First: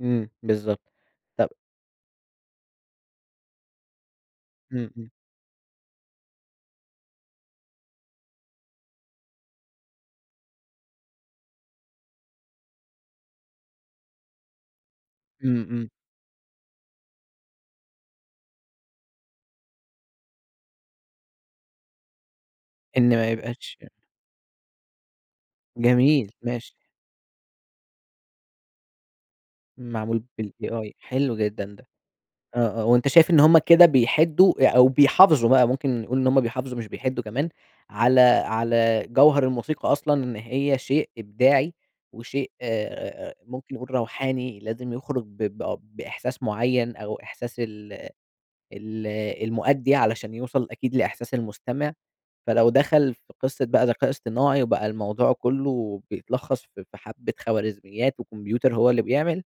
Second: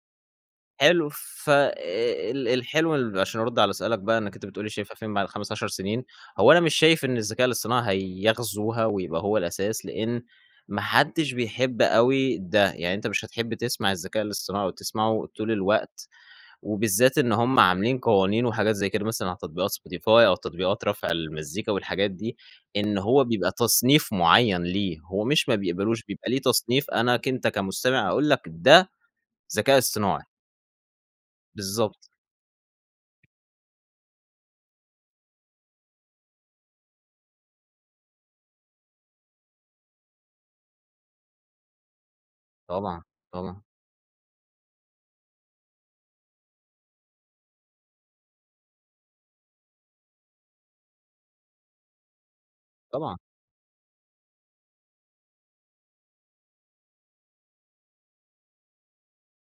إمم، بالضبط. حلو، طب ف آآ، ال الحلو ال عشان ارد على سؤالك بقى إنّك أنت بتقول لي إمم، شايفها إمم. فين بعد 5، 10 سنين؟ هو أنا مش شايف إن الذكاء الإصطناعي هيغزوها ويبقى هو الأساس، لإن ما حدش بيحب أوي ده. يعني أنت مش هتحب تسمع الذكاء الإصطناعي أو تسمعه طول إمم، إمم. الوقت وبالذات إن هُم عاملين قوانين وحاجات زي كده مثلًا على تطبيقات Spotify أو تطبيقات رَفع المزّيكا والحاجات دي، إن إن هو ما بيبقى يبقاش أ تصنيف معيّن ليه، هو مش ما بيقبلوش، جميل. بيبقى ليه ماشي. تصنيف أنا ك أنت كمستمع اقول لك ده ذكاء معمول إصطناعي. بالai. حلو جدًا ده. بالضبط. آه، آه، هو أنت شايف إن هُم كده بيحدوا أ أو بيحافظوا بقى ممكن نقول، إن هُم بيحافظوا مش بيحدوا كمان على على جَوهر الموسيقى أصلًا، إن هي شيء إبداعي وشيء طبعًا، آآ، طبعًا. ممكن نقول روحاني، لازم يخرج ب ب بإحساس معيّن أو إحساس ال ال المؤدّي علشان يوصل أكيد لإحساس المستمع. فلو دخل طبعًا. في قصة بقى ذكاء إصطناعي وبقى الموضوع كلّه بيتلخّص في في حَبة خوارزميات وكمبيوتر هو اللي بيعمل،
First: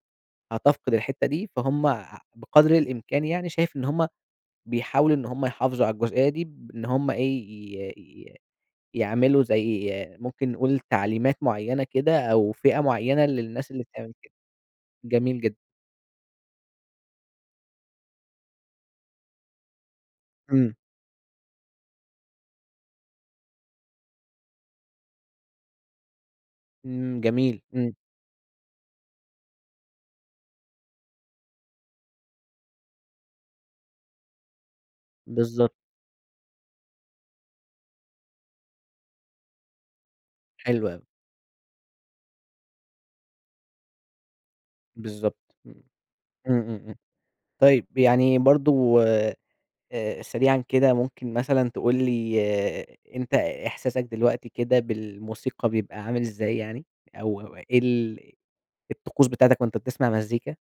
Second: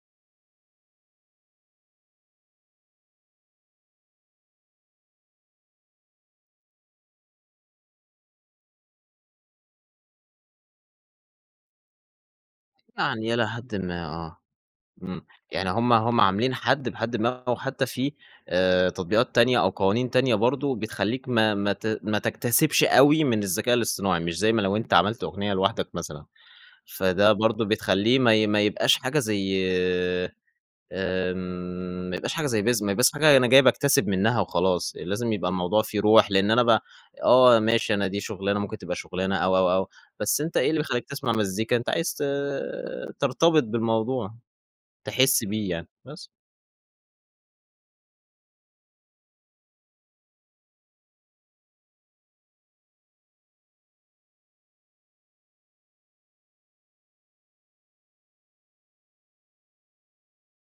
هتفقد الحتة دي، فهُم أ بقدر الإمكان يعني، شايف إن هُم بيحاولوا إن هُم يحافظوا على الجزئية دي، بإن هُم إيه، ي ي يعملوا زي ممكن نقول تعليمات معيّنة كده أو فِئة معيّنة يعني إلى للناس حدٍ اللي ما، بتعمل كده. آه. إمم، جميل جدًا. يعني هُم هُم عاملين حد بحدٍ ما، أو حتى في آآ، تطبيقات تانية أو قوانين تانية إمم. برضه بتخلّيك ما ما ت ما تكتسبش أوي من الذكاء الإصطناعي، مش زي ما لو أنت عملت أغنية لوحدك مثلًا. إمم، فده جميل. برضه إمم. بتخلّيه ما ي ما يبقاش حاجة زي، آمم، ما يبقاش حاجة زي [unintelligible] بس في حاجة أنا جاي باكتسب منّها وخلاص، لازم يبقى بالضبط. الموضوع فيه روح، لإن أنا ب آه، ماشي أنا دي شُغلانة ممكن تبقى شٌغلانة أو أو أو بس أنت إيه اللي حلوة أوي. بيخلّيك تسمع مزّيكا؟ أنت عايز ت ترتبط بالموضوع، تحس بالضبط. بيه إمم. يعني، بس. إمم، إمم، إمم، طيب، يعني برضه آآ، سريعًا كده، ممكن مثلًا تقول لي أنت إحساسك دلوقتي كده بالموسيقى، بيبقى عامل ازاي يعني؟ أو أو إيه ال الطقوس بتاعتك وأنت بتسمع مزّيكا؟